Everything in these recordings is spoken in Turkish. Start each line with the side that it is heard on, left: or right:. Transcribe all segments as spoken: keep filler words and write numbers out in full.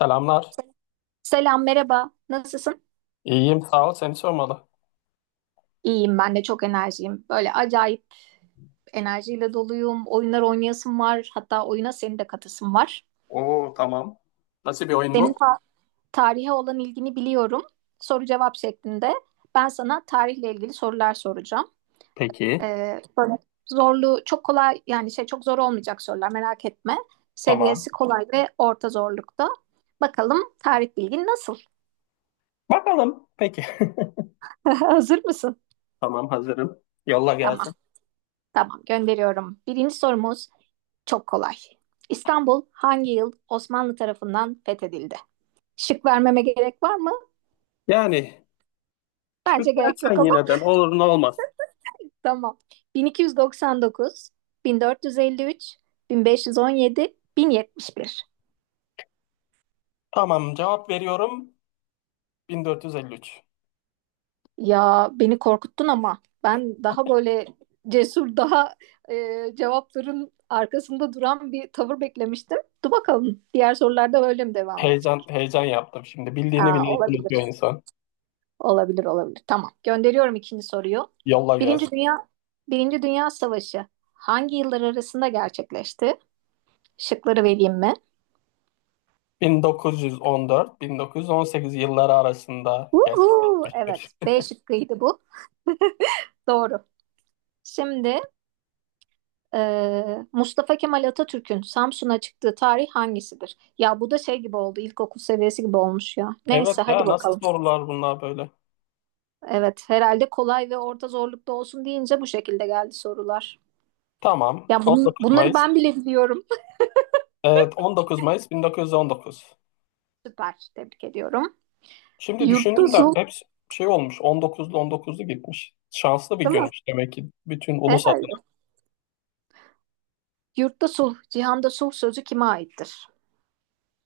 left: Selamlar.
right: Selam, merhaba. Nasılsın?
left: İyiyim, sağ ol. Seni sormalı.
right: İyiyim ben de çok enerjiyim. Böyle acayip enerjiyle doluyum. Oyunlar oynayasım var. Hatta oyuna senin de katasım var.
left: Oo, tamam. Nasıl bir oyun
right: Senin
left: bu?
right: ta- Tarihe olan ilgini biliyorum. Soru cevap şeklinde. Ben sana tarihle ilgili sorular soracağım.
left: Peki,
right: Ee, böyle zorlu, çok kolay yani şey çok zor olmayacak sorular merak etme.
left: tamam.
right: Seviyesi kolay ve orta zorlukta. Bakalım tarih bilgin nasıl?
left: Bakalım. Peki.
right: Hazır mısın?
left: Tamam, hazırım. Yolla
right: Tamam,
left: gelsin.
right: tamam gönderiyorum. Birinci sorumuz. Çok kolay. İstanbul hangi yıl Osmanlı tarafından fethedildi? Şık vermeme gerek var mı?
left: Yani
right: Bence gerek yok
left: şükretsen
right: ama.
left: yineden olur, ne olmaz.
right: Tamam. bin iki yüz doksan dokuz, bin dört yüz elli üç, bin beş yüz on yedi, bin yetmiş bir.
left: Tamam, cevap veriyorum. bin dört yüz elli üç.
right: Ya beni korkuttun ama ben daha böyle cesur, daha e, cevapların arkasında duran bir tavır beklemiştim. Dur bakalım diğer sorularda böyle mi devam
left: Heyecan
right: edecek?
left: heyecan yaptım şimdi. Bildiğini
right: Aa,
left: bile unutuyor
right: olabilir.
left: insan.
right: Olabilir, olabilir. Tamam. Gönderiyorum ikinci soruyu.
left: Yolla
right: Birinci
left: gelsin.
right: Dünya Birinci Dünya Savaşı hangi yıllar arasında gerçekleşti? Şıkları vereyim mi?
left: bin dokuz yüz on dört-bin dokuz yüz on sekiz yılları arasında
right: Uhu,
left: gerçekleşir.
right: evet. B şıkkıydı bu. Doğru. Şimdi e, Mustafa Kemal Atatürk'ün Samsun'a çıktığı tarih hangisidir? Ya bu da şey gibi oldu. İlkokul seviyesi gibi olmuş ya.
left: Evet
right: Neyse hadi
left: ya, nasıl
right: bakalım.
left: sorular bunlar böyle?
right: Evet, herhalde kolay ve orta zorlukta olsun deyince bu şekilde geldi sorular.
left: Tamam.
right: Ya bunun,
left: on dokuz
right: bunları
left: Mayıs.
right: ben bile biliyorum.
left: Evet, on dokuz Mayıs bin dokuz yüz on dokuz.
right: Süper. Tebrik ediyorum.
left: Şimdi
right: Yurtta
left: düşündüm de
right: sulh,
left: hepsi şey olmuş. on dokuzlu on dokuzlu gitmiş. Şanslı bir
right: değil mi?
left: günmüş demek ki bütün ulus
right: Herhalde.
left: adına.
right: Yurtta sulh, cihanda sulh sözü kime aittir?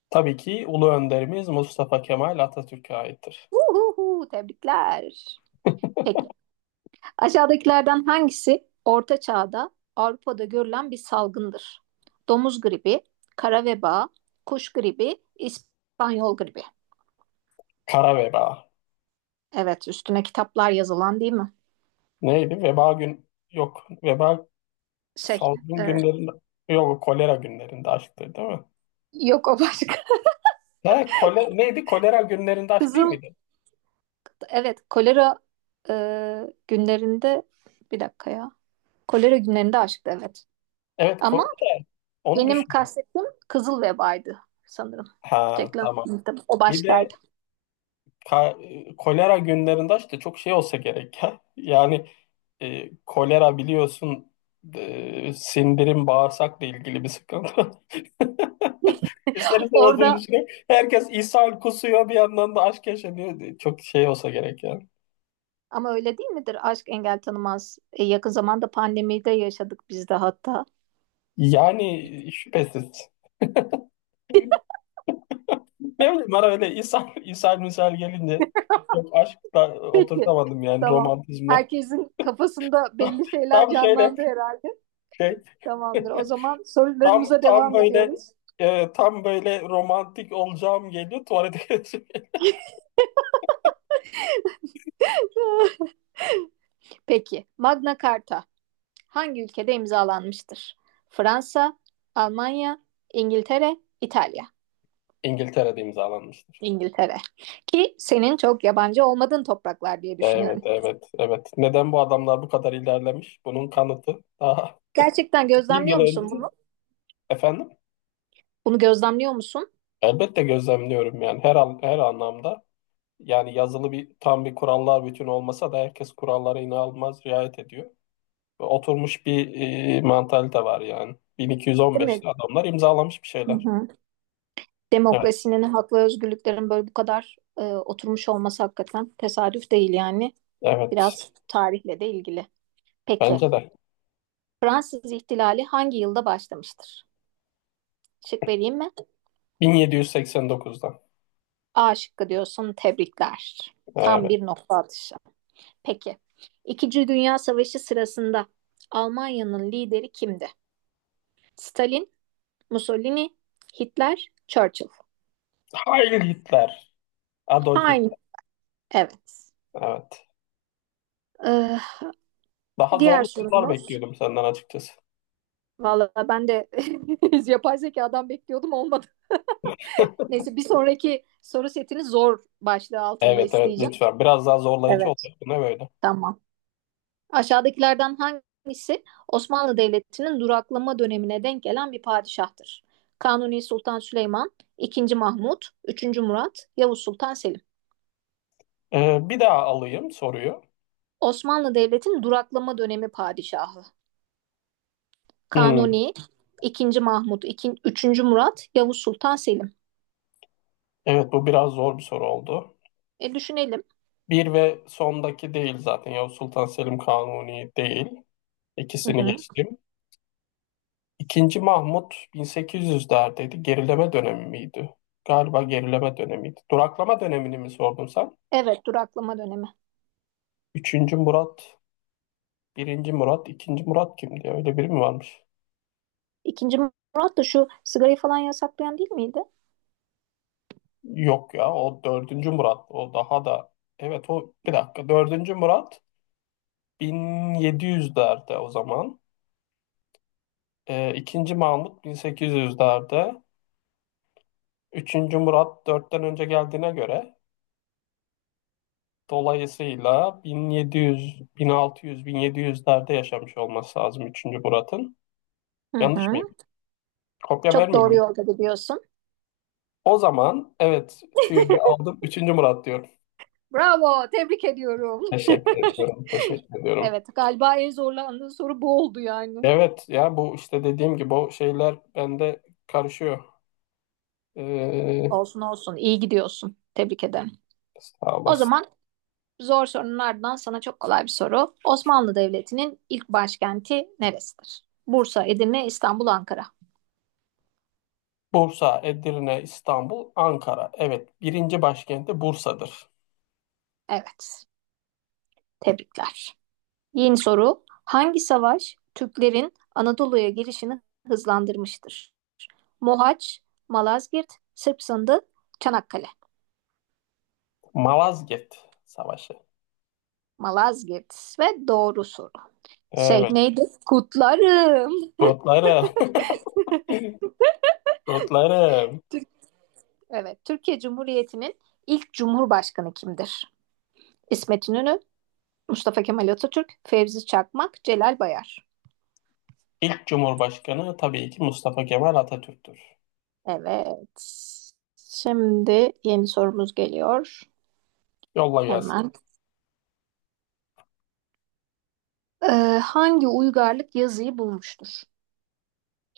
left: Tabii ki ulu önderimiz Mustafa Kemal Atatürk'e aittir.
right: Uhuhu, tebrikler. Peki. Aşağıdakilerden hangisi Orta Çağ'da Avrupa'da görülen bir salgındır? Domuz gribi, kara veba, kuş gribi, İspanyol gribi.
left: Kara veba.
right: Evet, üstüne kitaplar yazılan değil mi?
left: Neydi? Veba gün... yok. Veba
right: Şey,
left: salgın
right: e,
left: günlerinde... yok, kolera günlerinde açtı değil mi?
right: yok o başka.
left: Ne? Kole, neydi? Kolera günlerinde aç değil
right: Kızıl,
left: miydi?
right: evet, kolera e, günlerinde, bir dakika ya. Kolera günlerinde aşktı, evet.
left: Evet, ko-
right: Ama
left: o da onu
right: benim
left: düşündüm.
right: kastettiğim kızıl vebaydı sanırım.
left: Ha,
right: Reklam
left: tamam.
right: tabii o
left: Bir
right: başkaydı.
left: de Ka- e, kolera günlerinde işte çok şey olsa gerek ya. Yani e, kolera biliyorsun, e, sindirim bağırsakla ilgili bir sıkıntı. İster istemez bunu
right: Orada
left: düşünün. Herkes ishal kusuyor, bir yandan da aşk yaşanıyor. E, Çok şey olsa gerek ya.
right: ama öyle değil midir? Aşk engel tanımaz. E, yakın zamanda pandemide yaşadık biz de hatta.
left: Yani şüphesiz. Ne bileyim, bana öyle ishal, ishal misal gelince çok aşkla
right: Peki.
left: oturtamadım, yani
right: Tamam.
left: romantizmle.
right: Herkesin kafasında belli şeyler
left: Tam şöyle
right: canlandı herhalde.
left: şey
right: Tamamdır. O zaman
left: Tam
right: sorularımıza
left: tam
right: devam
left: böyle
right: ediyoruz.
left: e, tam böyle romantik olacağım geliyor. Tuvalete gideceğim.
right: Peki. Magna Carta hangi ülkede imzalanmıştır? Fransa, Almanya, İngiltere, İtalya.
left: İngiltere'de imzalanmıştır.
right: İngiltere. Ki senin çok yabancı olmadığın topraklar diye
left: Evet,
right: düşünüyorum.
left: evet, evet. Neden bu adamlar bu kadar ilerlemiş? Bunun kanıtı daha
right: Gerçekten
left: bin yıl
right: gözlemliyor musun
left: önce.
right: bunu?
left: Efendim?
right: Bunu gözlemliyor musun?
left: Elbette gözlemliyorum, yani her an, her anlamda. Yani yazılı bir tam bir kurallar bütün olmasa da herkes kurallara inanılmaz riayet ediyor. Ve oturmuş bir e, mantalite var yani.
right: Değil mi?
left: bin iki yüz on beşte adamlar imzalamış bir
right: Hı
left: şeyler.
right: hı.
left: Evet,
right: Demokrasinin, hak ve özgürlüklerin böyle bu kadar e, oturmuş olması hakikaten tesadüf değil yani.
left: evet.
right: Biraz tarihle de ilgili. Peki,
left: Bence de.
right: Fransız ihtilali hangi yılda başlamıştır? Şık vereyim mi?
left: bin yedi yüz seksen dokuzda.
right: A şıkkı diyorsun, tebrikler. Tam
left: Evet.
right: bir nokta atışı. Peki, İkinci Dünya Savaşı sırasında Almanya'nın lideri kimdi? Stalin, Mussolini, Hitler, Churchill.
left: Heil Hitler. Adolf
right: Aynı.
left: Hitler.
right: Evet.
left: Evet.
right: Ee,
left: Daha
right: Diğer
left: zorlu sorular
right: sorumuz.
left: bekliyordum senden açıkçası.
right: Valla ben de yapay zekadan bekliyordum olmadı. Neyse bir sonraki soru setini zor başlığı altında
left: Evet, evet,
right: isteyeceğim.
left: lütfen. Biraz daha zorlayıcı
right: Evet.
left: olacak. Bu ne böyle?
right: Tamam. Aşağıdakilerden hangisi Osmanlı Devleti'nin duraklama dönemine denk gelen bir padişahtır? Kanuni Sultan Süleyman, ikinci. Mahmut, üçüncü. Murat, Yavuz Sultan Selim.
left: Ee, bir daha alayım soruyu.
right: Osmanlı Devleti'nin duraklama dönemi padişahı.
left: Hmm.
right: Kanuni, ikinci Mahmut, ikin, üçüncü Murat, Yavuz Sultan Selim.
left: Evet, bu biraz zor bir soru oldu.
right: E düşünelim.
left: Bir ve sondaki değil zaten. Yavuz Sultan Selim, Kanuni değil.
right: Hı
left: İkisini
right: hı.
left: geçtim. İkinci Mahmut bin sekiz yüzlerdeydi. Gerileme dönemi miydi? Galiba gerileme dönemiydi. Duraklama dönemini mi sordun sen?
right: Evet, duraklama dönemi.
left: Üçüncü Murat Birinci Murat, ikinci Murat kimdi ya? Öyle biri mi varmış?
right: İkinci Murat da şu sigarayı falan yasaklayan değil miydi?
left: Yok ya, o dördüncü Murat. O daha da... Evet, o, bir dakika. Dördüncü Murat bin yedi yüzlerde o zaman. Ee, ikinci Mahmut bin sekiz yüzlerde. Üçüncü Murat dörtten önce geldiğine göre, dolayısıyla bin yedi yüz, bin altı yüz, bin yedi yüzlerde yaşamış olması lazım üçüncü Murat'ın.
right: Hı
left: Yanlış
right: hı.
left: mıyım? Kopya
right: Çok
left: vermeyeyim
right: doğru
left: mi?
right: yolda gidiyorsun.
left: O zaman evet, tüyoyu aldım. Üçüncü Murat diyorum.
right: Bravo, tebrik ediyorum.
left: Teşekkür ediyorum. Teşekkür ediyorum.
right: Evet, galiba en zorlandığı soru bu oldu yani.
left: Evet ya, bu işte dediğim gibi o şeyler bende karışıyor. Ee,
right: Olsun olsun iyi gidiyorsun. Tebrik ederim.
left: sağ
right: O
left: olasın.
right: zaman zor sorunun ardından sana çok kolay bir soru. Osmanlı Devleti'nin ilk başkenti neresidir? Bursa, Edirne, İstanbul, Ankara.
left: Bursa, Edirne, İstanbul, Ankara. Evet, birinci başkenti Bursa'dır.
right: Evet. Tebrikler. Yeni soru. Hangi savaş Türklerin Anadolu'ya girişini hızlandırmıştır? Mohaç, Malazgirt, Sırp Sındı, Çanakkale.
left: Malazgirt Savaşı.
right: Malazgirt ve doğru soru. Şey
left: Evet.
right: neydi? Kutlarım.
left: Kutlarım. Kutlarım.
right: Türk, evet, Türkiye Cumhuriyeti'nin ilk cumhurbaşkanı kimdir? İsmet İnönü, Mustafa Kemal Atatürk, Fevzi Çakmak, Celal Bayar.
left: İlk Cumhurbaşkanı tabii ki Mustafa Kemal Atatürk'tür.
right: Evet. Şimdi yeni sorumuz geliyor.
left: Yolla gelsin.
right: Hemen. Ee, Hangi uygarlık yazıyı bulmuştur?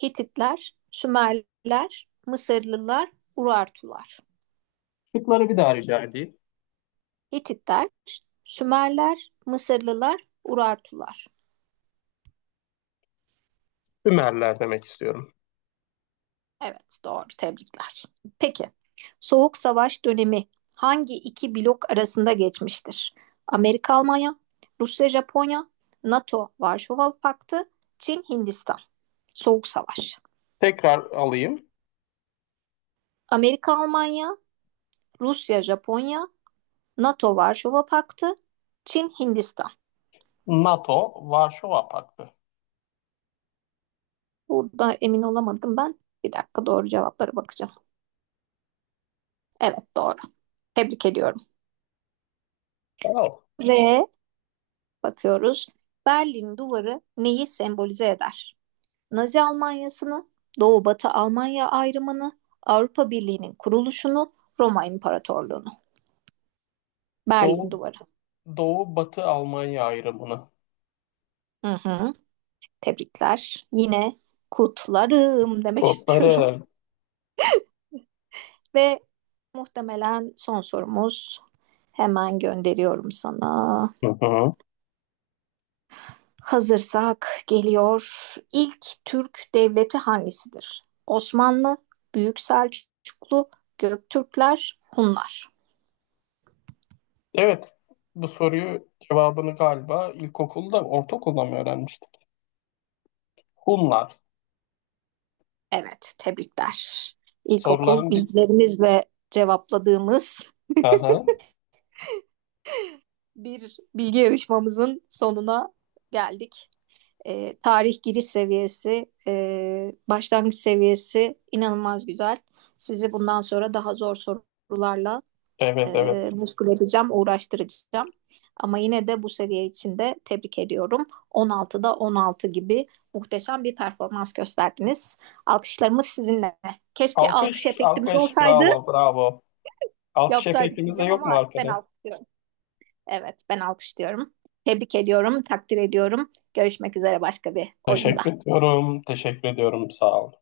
right: Hititler, Sümerler, Mısırlılar, Urartular.
left: Şıkları bir daha rica edeyim.
right: Hititler, Sümerler, Mısırlılar, Urartular.
left: Ümerler demek istiyorum.
right: Evet, doğru. Tebrikler. Peki, Soğuk Savaş dönemi hangi iki blok arasında geçmiştir? Amerika Almanya, Rusya Japonya, NATO Varşova Paktı, Çin Hindistan. Soğuk Savaş.
left: Tekrar alayım.
right: Amerika Almanya, Rusya Japonya, NATO Varşova Paktı, Çin Hindistan.
left: NATO, Varşova Paktı.
right: Burada emin olamadım ben. Bir dakika doğru cevaplara bakacağım. Evet doğru. Tebrik ediyorum.
left: Wow.
right: Ve bakıyoruz. Berlin Duvarı neyi sembolize eder? Nazi Almanyası'nı, Doğu-Batı Almanya ayrımını, Avrupa Birliği'nin kuruluşunu, Roma İmparatorluğunu, Berlin
left: Doğu
right: Duvarı.
left: Doğu Batı Almanya ayrımını.
right: Hı hı. Tebrikler. Yine kutlarım demek istiyorum.
left: Kodları.
right: Ve muhtemelen son sorumuz. Hemen gönderiyorum sana.
left: Hı hı.
right: Hazırsak geliyor. İlk Türk devleti hangisidir? Osmanlı, Büyük Selçuklu, Göktürkler, Hunlar.
left: Evet. Bu soruyu cevabını galiba ilkokulda, ortaokulda mı öğrenmiştik? Hunlar.
right: Evet, tebrikler. İlkokul
left: Soruların bir...
right: bilgilerimizle cevapladığımız
left: Hı hı.
right: bir bilgi yarışmamızın sonuna geldik. Ee, tarih giriş seviyesi, e, başlangıç seviyesi inanılmaz güzel. Sizi bundan sonra daha zor sorularla
left: Evet,
right: e,
left: evet.
right: meşgul edeceğim, uğraştıracağım. Ama yine de bu seviye için de tebrik ediyorum. on altıda on altı gibi muhteşem bir performans gösterdiniz. Alkışlarımız sizinle. Keşke alkış
left: Alkış,
right: efektimiz
left: alkış.
right: olsaydı.
left: Bravo, bravo. Alkış
right: Yapsaydık
left: efektimiz de
right: diyeceğim
left: yok
right: ama
left: mu
right: artık ben
left: arkada?
right: alkışlıyorum. Evet, ben alkışlıyorum. Tebrik ediyorum, takdir ediyorum. Görüşmek üzere başka bir oyunda.
left: Teşekkür ediyorum, teşekkür ediyorum. Sağ ol.